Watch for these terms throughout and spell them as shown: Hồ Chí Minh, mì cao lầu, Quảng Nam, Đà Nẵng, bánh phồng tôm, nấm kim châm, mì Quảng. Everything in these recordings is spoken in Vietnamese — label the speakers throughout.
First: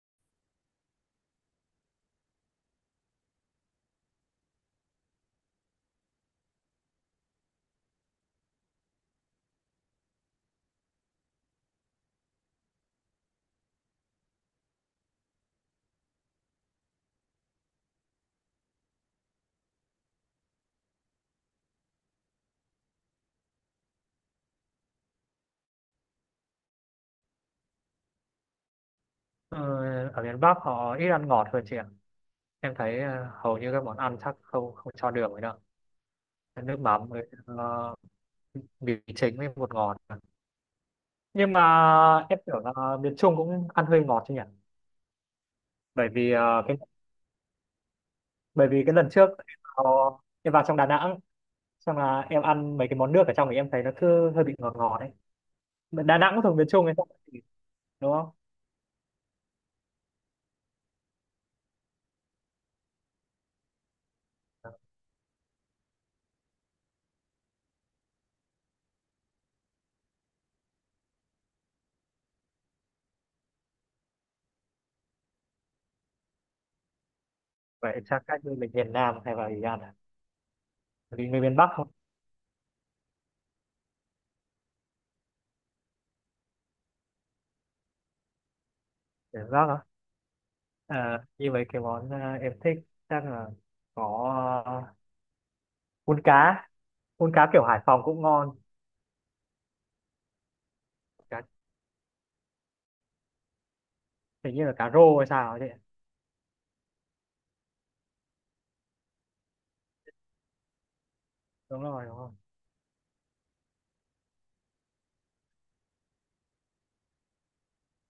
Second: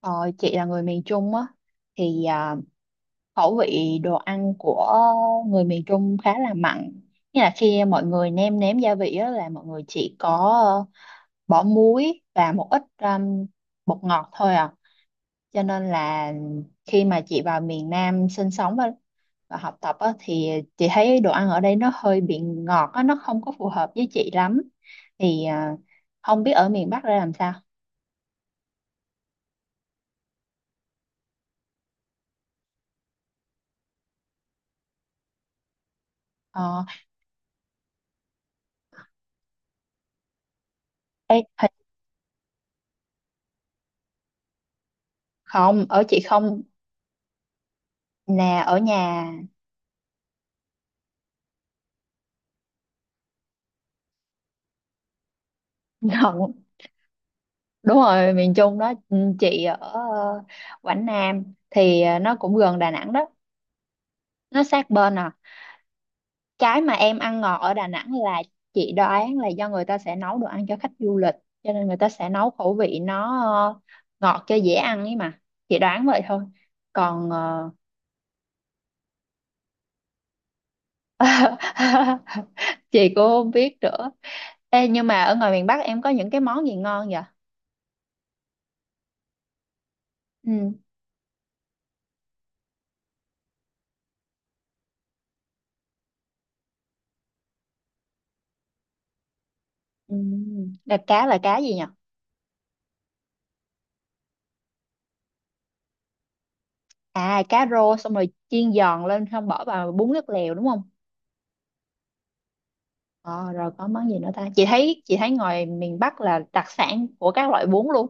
Speaker 1: Ờ, chị là người miền Trung á thì khẩu vị đồ ăn của người miền Trung khá là mặn. Nghĩa là khi mọi người nêm nếm gia vị á, là mọi người chỉ có ờ, bỏ muối và một ít bột ngọt thôi à. Cho nên là khi mà chị vào miền Nam sinh sống và học tập á, thì chị thấy đồ ăn ở đây nó hơi bị ngọt á, nó không có phù hợp với chị lắm. Thì không biết ở miền Bắc ra làm sao.
Speaker 2: Ờ, Ở miền Bắc họ ít ăn ngọt hơn chị ạ. Em thấy hầu như các món ăn chắc không không cho đường ấy đâu. Nước
Speaker 1: Ờ,
Speaker 2: mắm với mì chính với bột ngọt.
Speaker 1: Ê,
Speaker 2: Nhưng mà em tưởng là miền Trung cũng ăn hơi ngọt chứ nhỉ?
Speaker 1: không, ở
Speaker 2: Bởi
Speaker 1: chị
Speaker 2: vì
Speaker 1: không
Speaker 2: ờ, cái
Speaker 1: nè,
Speaker 2: Bởi
Speaker 1: ở
Speaker 2: vì cái lần trước
Speaker 1: nhà.
Speaker 2: em vào trong Đà Nẵng, xong là em ăn mấy cái món nước ở trong thì em thấy nó cứ hơi bị ngọt ngọt đấy. Mà Đà Nẵng cũng
Speaker 1: Gần
Speaker 2: thuộc miền Trung hay sao, thì-
Speaker 1: đúng
Speaker 2: đúng không?
Speaker 1: rồi, miền Trung đó. Ừ, chị ở Quảng Nam, thì nó cũng gần Đà Nẵng đó, nó sát bên à. Cái mà em ăn ngọt ở Đà Nẵng là chị đoán là do người ta sẽ nấu đồ ăn cho khách du lịch, cho nên người ta sẽ nấu khẩu vị nó ờ, ngọt cho dễ ăn ấy mà. Chị đoán vậy thôi. Còn
Speaker 2: Vậy chắc cách như mình miền Nam hay vào gì ăn à? Vì người miền Bắc không?
Speaker 1: chị cũng không biết nữa. Ê, nhưng mà ở ngoài miền Bắc em có những cái món gì ngon vậy?
Speaker 2: Miền Bắc à?
Speaker 1: Ừ.
Speaker 2: À, như vậy cái món em thích chắc là có, à, cuốn cá cuốn cá kiểu Hải Phòng cũng ngon.
Speaker 1: Ừ. là cá là
Speaker 2: Cá
Speaker 1: cá gì nhỉ?
Speaker 2: hình như là cá rô hay sao ấy chị.
Speaker 1: À, cá rô xong rồi chiên giòn lên, không bỏ vào bún nước lèo đúng không?
Speaker 2: Đúng rồi, đúng rồi.
Speaker 1: Ờ Rồi có món gì nữa ta? Chị thấy ngoài miền Bắc là đặc sản của các loại bún luôn.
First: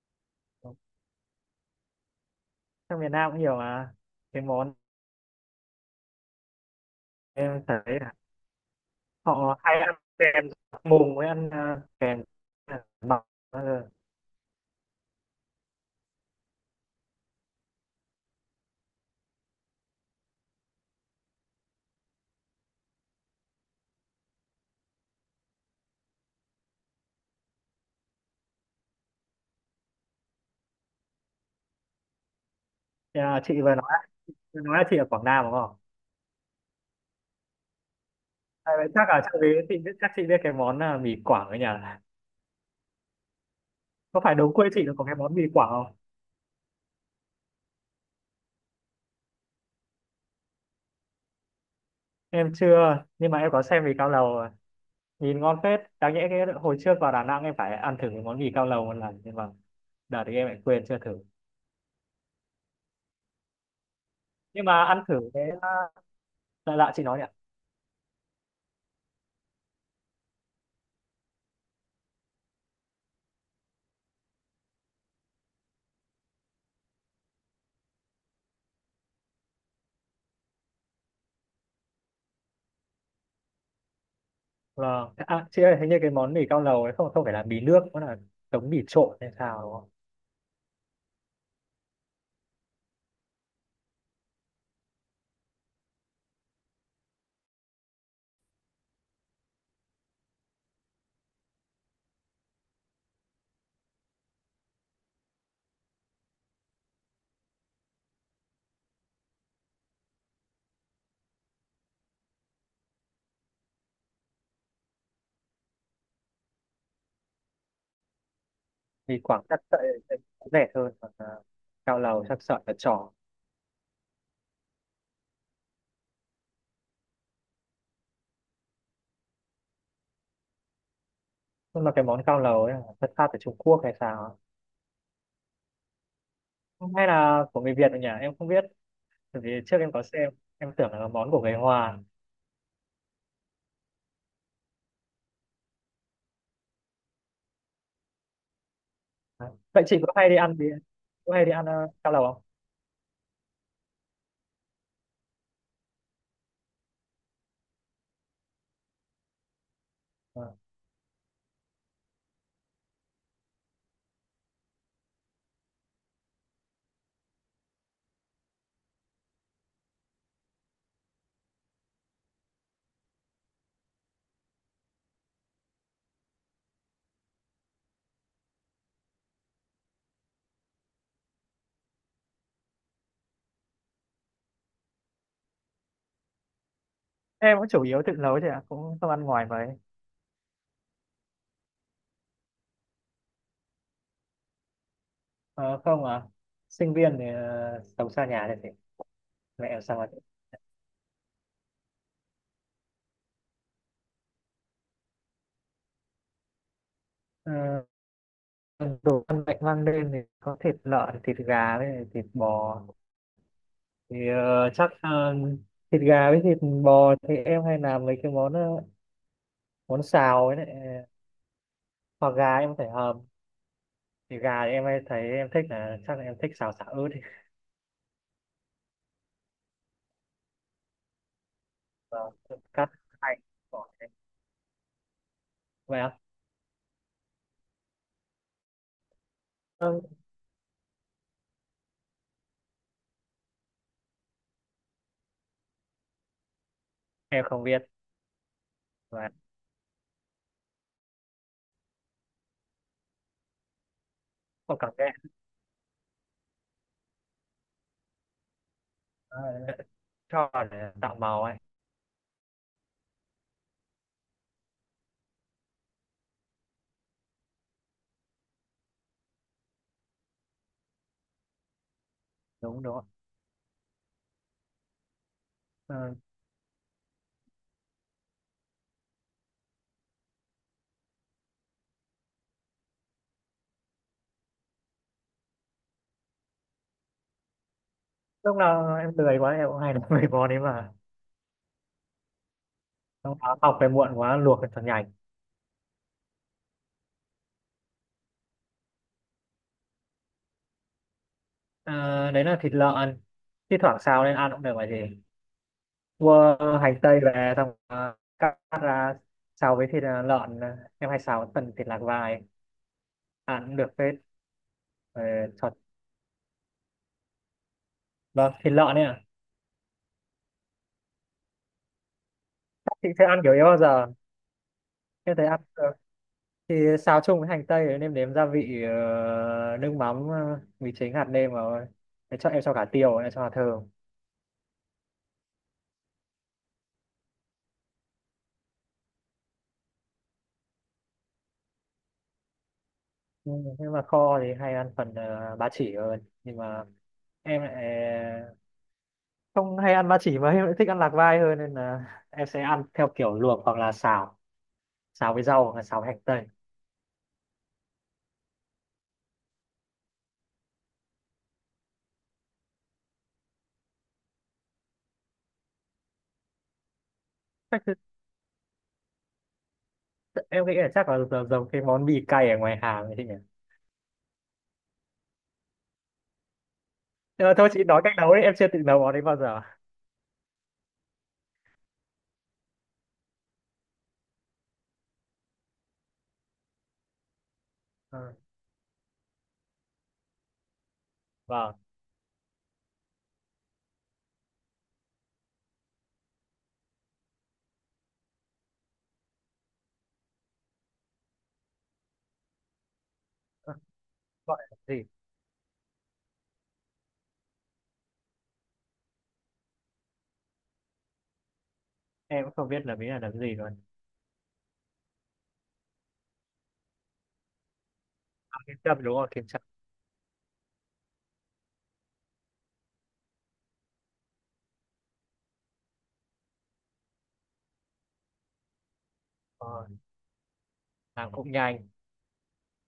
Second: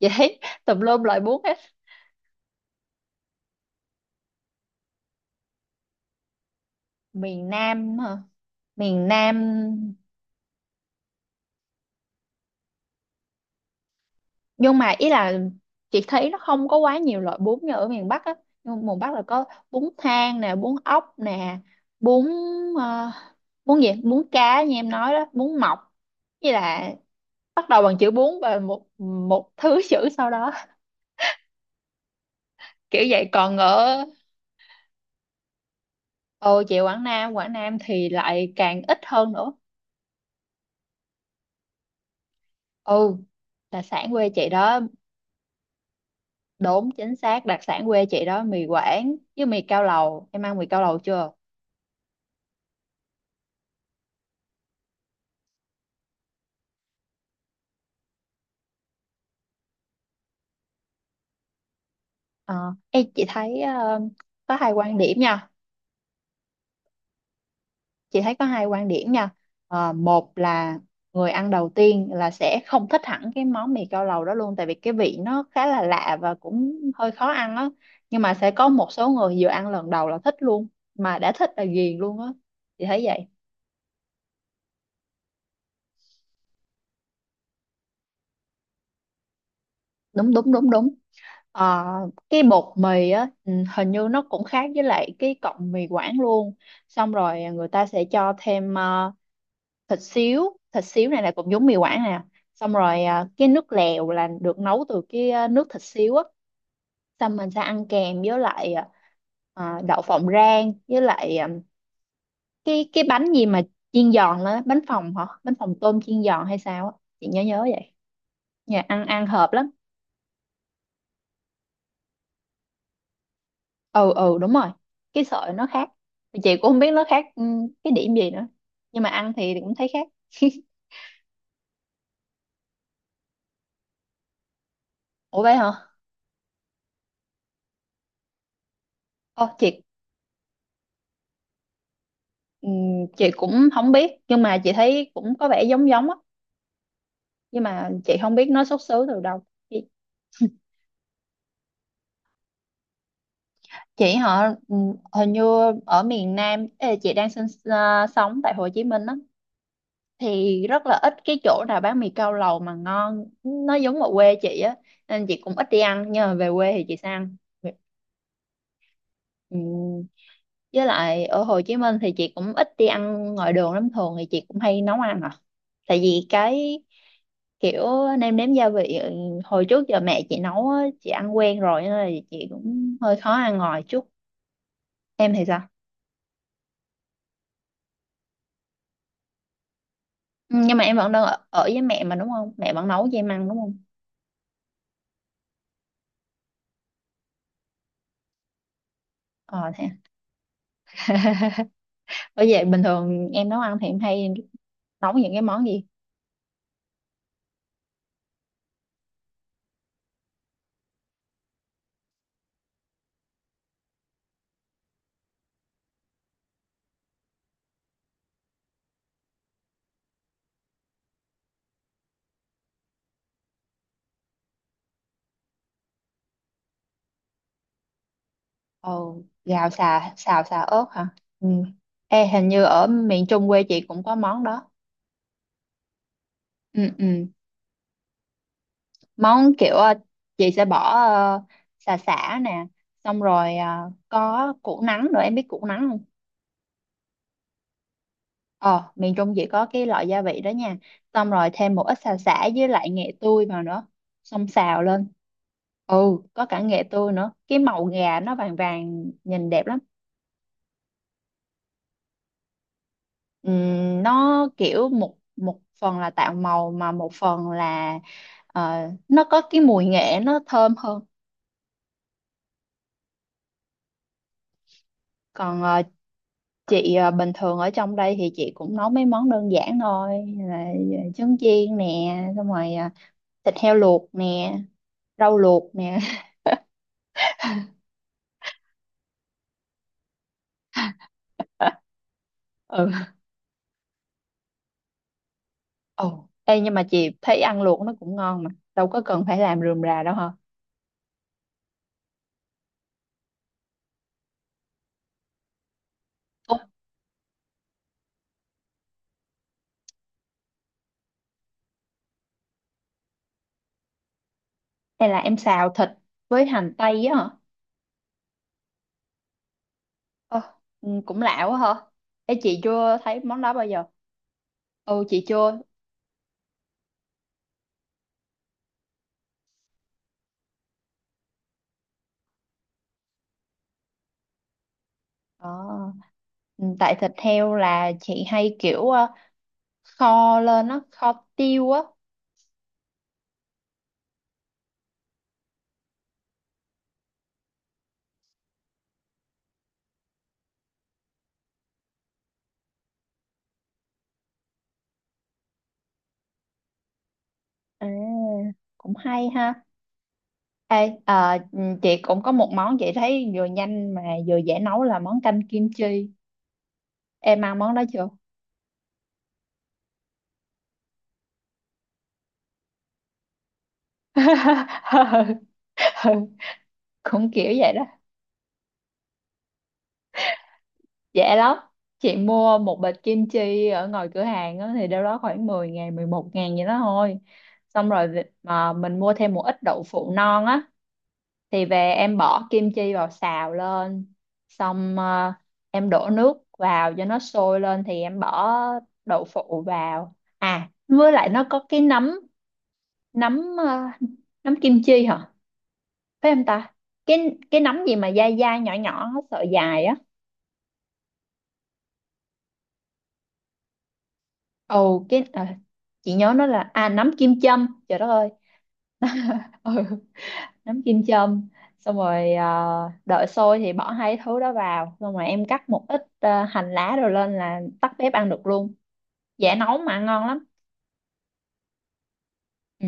Speaker 1: Chị thấy
Speaker 2: Đúng.
Speaker 1: tùm lum loại bún hết.
Speaker 2: Sang miền Nam cũng nhiều mà, cái món
Speaker 1: Miền
Speaker 2: em thấy
Speaker 1: Nam
Speaker 2: là
Speaker 1: hả? Miền Nam.
Speaker 2: họ hay ăn kèm mùng với ăn, kèm mọc.
Speaker 1: Nhưng mà ý là chị thấy nó không có quá nhiều loại bún như ở miền Bắc á. Nhưng mà miền Bắc là có bún thang nè, bún ốc nè, bún ờ, bún gì, bún cá như em nói đó, bún mọc, với là bắt đầu bằng chữ bún và một một thứ chữ sau đó, kiểu vậy.
Speaker 2: À,
Speaker 1: Còn
Speaker 2: chị vừa
Speaker 1: ở...
Speaker 2: nói là chị ở Quảng Nam đúng không?
Speaker 1: Ồ, chị Quảng Nam, Quảng Nam thì lại
Speaker 2: À,
Speaker 1: càng
Speaker 2: vậy
Speaker 1: ít
Speaker 2: chắc là
Speaker 1: hơn nữa.
Speaker 2: chắc chị biết cái món, mì Quảng ở nhà,
Speaker 1: Ừ, đặc sản
Speaker 2: có
Speaker 1: quê
Speaker 2: phải
Speaker 1: chị
Speaker 2: đúng quê
Speaker 1: đó.
Speaker 2: chị nó có cái món mì Quảng không?
Speaker 1: Đúng, chính xác, đặc sản quê chị đó mì Quảng với mì cao lầu. Em ăn mì cao lầu chưa?
Speaker 2: Em chưa, nhưng mà em có xem mì cao lầu rồi. Nhìn ngon phết, đáng nhẽ cái hồi trước vào Đà Nẵng em phải ăn thử cái món mì cao lầu một lần nhưng mà đợt thì em lại quên chưa thử.
Speaker 1: Ờ Ê, chị thấy có
Speaker 2: Nhưng
Speaker 1: hai
Speaker 2: mà
Speaker 1: quan
Speaker 2: ăn
Speaker 1: điểm
Speaker 2: thử
Speaker 1: nha.
Speaker 2: cái lạ lạ chị nói nhỉ.
Speaker 1: Chị thấy có hai quan điểm nha. Một là người ăn đầu tiên là sẽ không thích hẳn cái món mì cao lầu đó luôn, tại vì cái vị nó khá là lạ và cũng hơi khó ăn á. Nhưng mà sẽ có một số người vừa ăn lần đầu là thích luôn, mà đã thích là ghiền luôn á. Chị thấy vậy.
Speaker 2: Vâng à, chị ơi hình như cái món mì cao lầu ấy không không phải là mì nước, nó là giống mì trộn hay sao đúng không?
Speaker 1: Đúng, đúng, đúng, đúng. Ờ, cái bột mì á hình như nó cũng khác với lại cái cọng mì Quảng luôn. Xong rồi người ta sẽ cho thêm thịt xíu, thịt xíu này là cũng giống mì Quảng nè. Xong rồi cái nước lèo là được nấu từ cái nước thịt xíu á. Xong mình sẽ ăn kèm với lại đậu phộng rang, với lại cái bánh gì mà chiên giòn lên á, bánh phồng hả, bánh phồng tôm chiên giòn hay sao á. Chị nhớ nhớ vậy. Nhà ăn
Speaker 2: Mì
Speaker 1: ăn
Speaker 2: Quảng
Speaker 1: hợp
Speaker 2: chắc
Speaker 1: lắm.
Speaker 2: sợi sẽ rẻ hơn, còn cao lầu chắc sợi là tròn.
Speaker 1: Ừ, ừ, đúng rồi, cái sợi nó khác. Thì chị cũng không biết nó khác cái điểm gì nữa, nhưng mà ăn thì cũng thấy khác.
Speaker 2: Nhưng mà cái món cao lầu ấy là xuất phát từ Trung Quốc hay sao á?
Speaker 1: Ủa, vậy hả?
Speaker 2: Hay là của người Việt rồi nhỉ, em không biết. Bởi
Speaker 1: Ồ,
Speaker 2: vì trước em có xem, em tưởng là món của người Hoa.
Speaker 1: ừ, chị cũng không biết, nhưng mà chị thấy cũng có vẻ giống giống á. Nhưng mà chị không biết nó xuất xứ từ đâu.
Speaker 2: Đấy. Vậy
Speaker 1: chị
Speaker 2: chị có hay đi ăn mì, có hay đi ăn cao lầu không?
Speaker 1: chị họ ừ, hình như ở miền Nam ê, chị đang sinh sống tại Hồ Chí Minh á,
Speaker 2: Vâng.
Speaker 1: thì rất là ít cái chỗ nào bán mì cao lầu mà ngon nó giống ở quê chị á, nên chị cũng ít đi ăn, nhưng mà về quê thì chị sẽ ăn. Ừ. Với lại ở Hồ Chí Minh thì chị cũng ít đi ăn ngoài đường lắm, thường thì chị cũng hay nấu ăn à. Tại vì cái kiểu nêm nếm gia vị hồi trước giờ mẹ chị nấu á, chị ăn quen rồi nên là chị cũng hơi khó ăn ngoài chút. Em thì sao?
Speaker 2: Em cũng chủ yếu tự nấu thôi ạ, cũng không ăn ngoài mấy.
Speaker 1: Ừ, nhưng mà em vẫn đang ở với mẹ mà đúng không? Mẹ vẫn nấu cho em ăn đúng không?
Speaker 2: Ờ, không à, sinh viên thì sống xa nhà thì phải,
Speaker 1: Ờ
Speaker 2: mẹ làm
Speaker 1: Thế
Speaker 2: sao mà.
Speaker 1: à? Bởi vậy bình thường em nấu ăn thì em hay nấu những cái món gì?
Speaker 2: Ờ, Đồ ăn mạnh mang lên thì có thịt lợn, thịt gà với thịt bò, thì thịt gà với thịt bò thì em hay làm mấy cái món, món xào ấy đấy. Hoặc gà em phải hầm, thì gà thì em hay thấy em thích là chắc là em thích xào sả ớt, thì
Speaker 1: Ồ, xào xà ớt hả? Ừ. Ê, hình như ở
Speaker 2: cắt
Speaker 1: miền
Speaker 2: hành
Speaker 1: Trung quê chị
Speaker 2: bỏ
Speaker 1: cũng
Speaker 2: thế.
Speaker 1: có món đó.
Speaker 2: Vậy ạ?
Speaker 1: Ừ, ừ, món kiểu
Speaker 2: Ừ,
Speaker 1: chị sẽ bỏ sả, sả nè, xong rồi có củ nắng nữa, em biết củ nắng không?
Speaker 2: em không biết,
Speaker 1: Ờ Miền
Speaker 2: và
Speaker 1: Trung chỉ có cái loại gia vị đó nha, xong rồi thêm một ít xả với lại nghệ tươi vào nữa, xong
Speaker 2: có
Speaker 1: xào
Speaker 2: cảm
Speaker 1: lên.
Speaker 2: giác.
Speaker 1: Ừ, có cả nghệ tươi nữa, cái màu gà nó vàng vàng
Speaker 2: Ờ,
Speaker 1: nhìn đẹp lắm.
Speaker 2: cho vào để tạo màu ấy.
Speaker 1: Nó kiểu một một phần là tạo màu mà một phần là ờ, nó có cái mùi nghệ nó thơm hơn.
Speaker 2: Đúng đúng.
Speaker 1: Còn
Speaker 2: Ờ,
Speaker 1: chị bình thường ở trong đây thì chị cũng nấu mấy món đơn giản thôi là trứng chiên nè, xong rồi thịt heo luộc nè, rau luộc nè.
Speaker 2: lúc nào em lười quá em cũng hay làm mấy món đấy mà.
Speaker 1: Ừ.
Speaker 2: Xong đó học về muộn quá luộc thật nhanh.
Speaker 1: Ê, nhưng mà chị thấy ăn luộc nó cũng ngon mà, đâu có cần phải làm rườm rà đâu hả.
Speaker 2: Ờ, đấy là thịt lợn, thi thoảng xào lên ăn cũng được, vậy gì, mua
Speaker 1: Ủa,
Speaker 2: hành tây về xong cắt cắt ra, xào với thịt, lợn, em hay xào với phần thịt lạc vai ăn cũng được phết.
Speaker 1: hay là
Speaker 2: Ờ,
Speaker 1: em xào
Speaker 2: thật.
Speaker 1: thịt với hành tây á hả?
Speaker 2: Vâng thịt lợn ấy ạ.
Speaker 1: ờ ừ, cũng lạ quá hả. Ê, chị chưa
Speaker 2: Chị
Speaker 1: thấy
Speaker 2: sẽ ăn
Speaker 1: món
Speaker 2: kiểu
Speaker 1: đó
Speaker 2: ấy
Speaker 1: bao
Speaker 2: bao
Speaker 1: giờ.
Speaker 2: giờ.
Speaker 1: Ừ, chị
Speaker 2: Em thấy
Speaker 1: chưa.
Speaker 2: ăn ờ, thì xào chung với hành tây, nêm nếm gia vị, nước mắm, mì chính, hạt nêm vào. Thế cho em cho cả tiêu, em cho hạt thường.
Speaker 1: ờ Ừ, tại thịt heo là chị hay kiểu kho lên á, kho tiêu á.
Speaker 2: Ừ, nhưng mà kho thì hay ăn phần ba chỉ hơn, nhưng mà em lại ờ, không hay ăn ba chỉ mà em lại thích ăn lạc vai hơn, nên là em sẽ ăn theo kiểu luộc hoặc là xào, xào với rau hoặc là xào với hành tây.
Speaker 1: À, cũng hay ha. Ê, chị cũng có một món chị thấy vừa nhanh mà vừa dễ nấu là món canh kim chi. Em ăn món đó chưa?
Speaker 2: Em nghĩ là chắc là giống giống cái món mì cay ở ngoài hàng ấy chị nhỉ.
Speaker 1: Ừ, cũng
Speaker 2: Nhưng
Speaker 1: kiểu
Speaker 2: mà thôi
Speaker 1: vậy
Speaker 2: chị
Speaker 1: đó.
Speaker 2: nói cách nấu đấy, em chưa tự nấu món đấy bao giờ.
Speaker 1: Dễ lắm. Chị mua một bịch kim chi ở ngoài cửa hàng á, thì đâu đó khoảng 10.000, 11.000 vậy đó thôi. Xong rồi
Speaker 2: Ờ,
Speaker 1: mà mình mua thêm một ít đậu phụ non á, thì
Speaker 2: vâng.
Speaker 1: về em bỏ kim chi vào xào lên, xong em đổ nước vào cho nó sôi lên thì em bỏ đậu phụ vào với lại nó có cái nấm, nấm
Speaker 2: Ờ,
Speaker 1: ờ, nấm
Speaker 2: gọi là
Speaker 1: kim
Speaker 2: gì?
Speaker 1: chi hả? Phải, em ta, cái nấm gì mà dai dai nhỏ nhỏ sợi dài á.
Speaker 2: Em cũng không biết là mỹ là làm gì luôn.
Speaker 1: Cái chị nhớ nó là nấm kim châm, trời đất ơi.
Speaker 2: Kiếm Trâm đúng không, Kiếm Trâm.
Speaker 1: Ừ. Nấm kim châm, xong rồi đợi sôi thì bỏ hai thứ đó vào, xong rồi em cắt một ít hành lá rồi lên là tắt bếp ăn được luôn, dễ nấu
Speaker 2: Ờ,
Speaker 1: mà ngon lắm.
Speaker 2: làm cũng nhanh.
Speaker 1: Ừ.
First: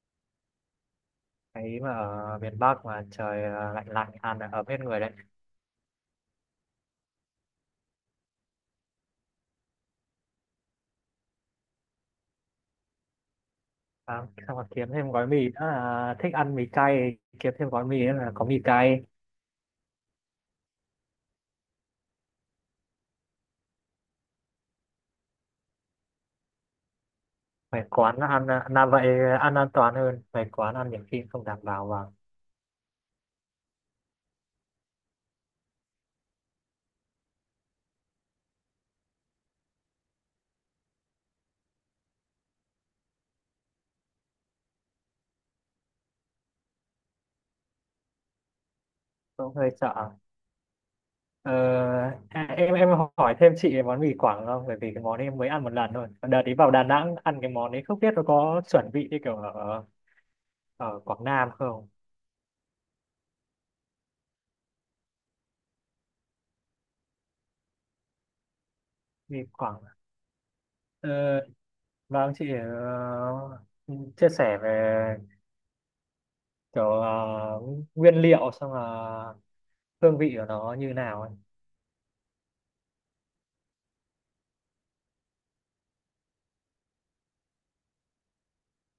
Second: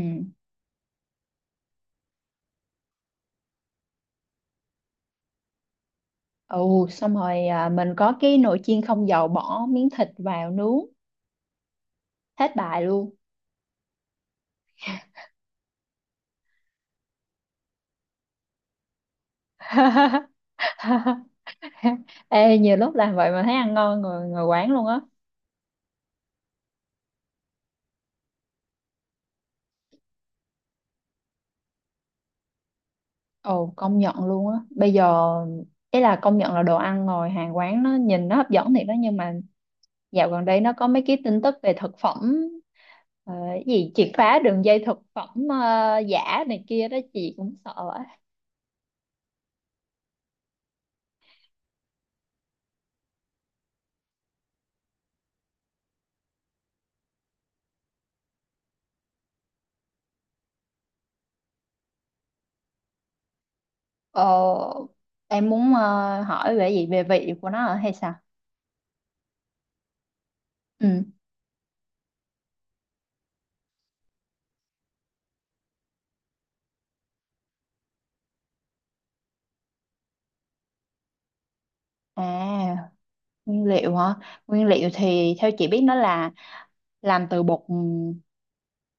Speaker 2: Thấy mà ở miền Bắc mà trời à, lạnh lạnh ăn là ấm hết người đấy.
Speaker 1: Xong rồi mình có cái nồi chiên không dầu, bỏ miếng thịt vào nướng, hết bài luôn.
Speaker 2: À, xong rồi kiếm thêm gói mì nữa là thích ăn mì cay, kiếm thêm gói mì nữa là có mì cay.
Speaker 1: Ê, nhiều lúc làm vậy mà thấy ăn ngon người người quán luôn á.
Speaker 2: Về quán ăn là vậy, ăn an toàn hơn, về quán ăn nhiều khi không đảm bảo và
Speaker 1: Công nhận luôn á bây giờ, ý là công nhận là đồ ăn ngồi hàng quán nó nhìn nó hấp dẫn thiệt đó, nhưng mà dạo gần đây nó có mấy cái tin tức về thực phẩm cái gì triệt phá đường dây thực phẩm giả này kia đó, chị cũng sợ quá.
Speaker 2: cũng hơi sợ. Ờ, à, em hỏi thêm chị về món mì Quảng không? Bởi vì cái món ấy em mới ăn một lần thôi. Đợt đi vào Đà Nẵng ăn cái món ấy không biết nó có chuẩn vị như kiểu ở ở Quảng Nam không?
Speaker 1: Ờ, em muốn hỏi về gì về vị của nó hả hay sao?
Speaker 2: Mì Quảng.
Speaker 1: Ừ.
Speaker 2: Ờ, vâng, chị chia sẻ về kiểu nguyên liệu, xong là hương vị của nó như nào ấy.
Speaker 1: À, nguyên liệu hả? Nguyên liệu thì theo chị biết nó là làm từ bột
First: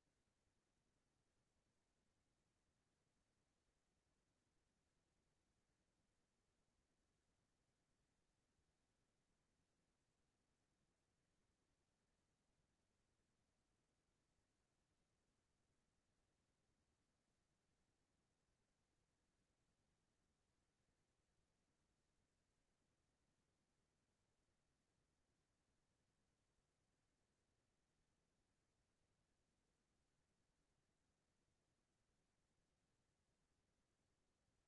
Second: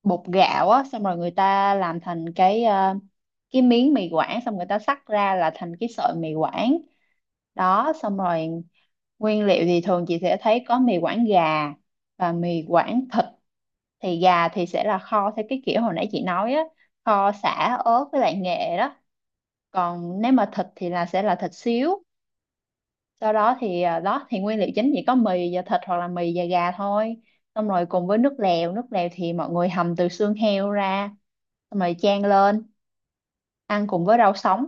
Speaker 1: bột gạo á, xong rồi người ta làm thành cái miếng mì Quảng, xong người ta xắt ra là thành cái sợi mì Quảng. Đó, xong rồi nguyên liệu thì thường chị sẽ thấy có mì Quảng gà và mì Quảng thịt. Thì gà thì sẽ là kho theo cái kiểu hồi nãy chị nói á, kho sả, ớt với lại nghệ đó. Còn nếu mà thịt thì là sẽ là thịt xíu, sau đó thì đó thì nguyên liệu chính chỉ có mì và thịt hoặc là mì và gà thôi, xong rồi cùng với nước lèo. Nước lèo thì mọi người hầm từ xương heo ra, xong rồi chan lên ăn cùng với rau sống,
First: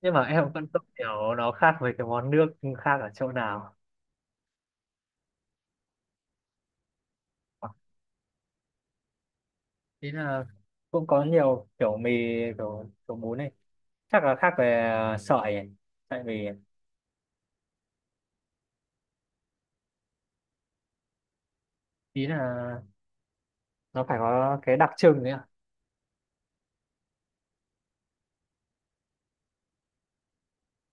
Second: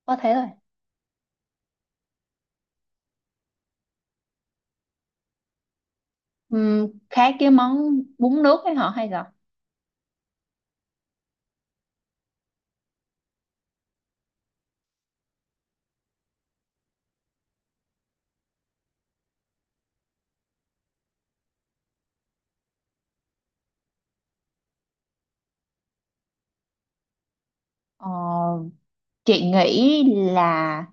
Speaker 2: Nhưng
Speaker 1: có
Speaker 2: mà
Speaker 1: thế thôi.
Speaker 2: em vẫn không hiểu nó khác với cái món nước khác ở chỗ nào.
Speaker 1: Khác cái món bún nước ấy hả, hay là...
Speaker 2: Ý là cũng có nhiều kiểu mì, kiểu bún này. Chắc là khác về sợi ấy. Tại vì ý là nó phải có cái đặc trưng đấy ạ.
Speaker 1: ờ Chị nghĩ là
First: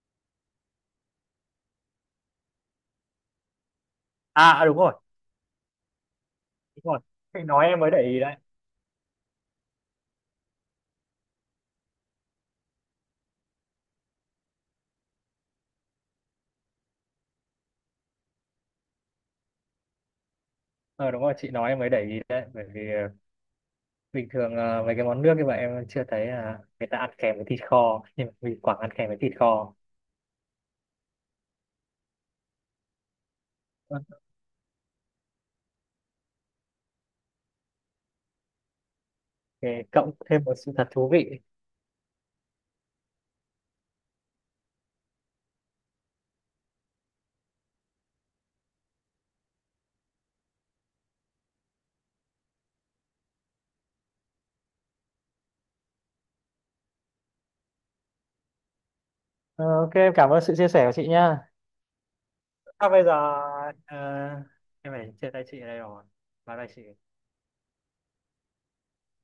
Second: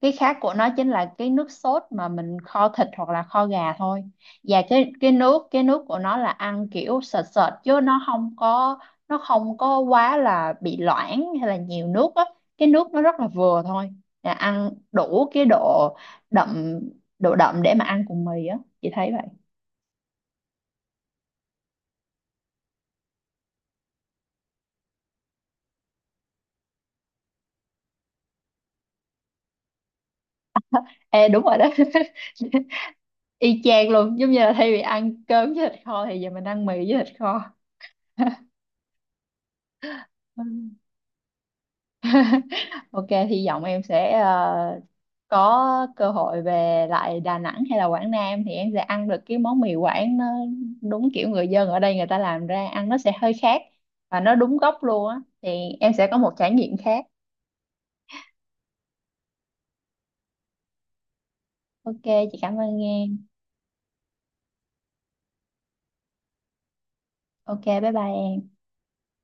Speaker 1: cái khác của nó chính là cái nước sốt mà mình kho thịt hoặc là kho gà thôi.
Speaker 2: À,
Speaker 1: Và
Speaker 2: à,
Speaker 1: cái cái nước cái nước của nó là ăn
Speaker 2: đúng
Speaker 1: kiểu
Speaker 2: rồi.
Speaker 1: sệt
Speaker 2: Chị
Speaker 1: sệt,
Speaker 2: nói
Speaker 1: chứ
Speaker 2: em mới để
Speaker 1: nó
Speaker 2: ý
Speaker 1: không
Speaker 2: đấy.
Speaker 1: có nó không có quá là bị loãng hay là nhiều nước á. Cái nước nó rất là vừa thôi. Là ăn đủ cái độ đậm, để mà ăn cùng mì á. Chị thấy vậy.
Speaker 2: Ờ, đúng rồi, chị nói em mới để ý đấy. Bởi vì bình thường à, mấy cái món nước như vậy em chưa thấy à, người ta ăn kèm với thịt kho, nhưng mà mình Quảng ăn kèm với thịt kho.
Speaker 1: Ê, đúng rồi đó. Y chang luôn, giống
Speaker 2: OK,
Speaker 1: như là thay vì ăn cơm với thịt kho thì giờ mình ăn mì với thịt kho.
Speaker 2: cộng thêm một sự thật thú vị.
Speaker 1: Ok, hy vọng em sẽ có cơ hội về lại Đà Nẵng hay là Quảng Nam thì em sẽ ăn được cái món mì Quảng nó đúng kiểu người dân ở đây người ta làm ra, ăn nó sẽ hơi khác và nó đúng gốc luôn á, thì em sẽ có một trải nghiệm khác.
Speaker 2: Ờ, OK em cảm ơn sự chia sẻ của chị nha.
Speaker 1: Ok, chị cảm ơn
Speaker 2: À, bây giờ
Speaker 1: em.
Speaker 2: à, em phải chia tay chị ở đây rồi, bye bye chị.
Speaker 1: Ok, bye bye em.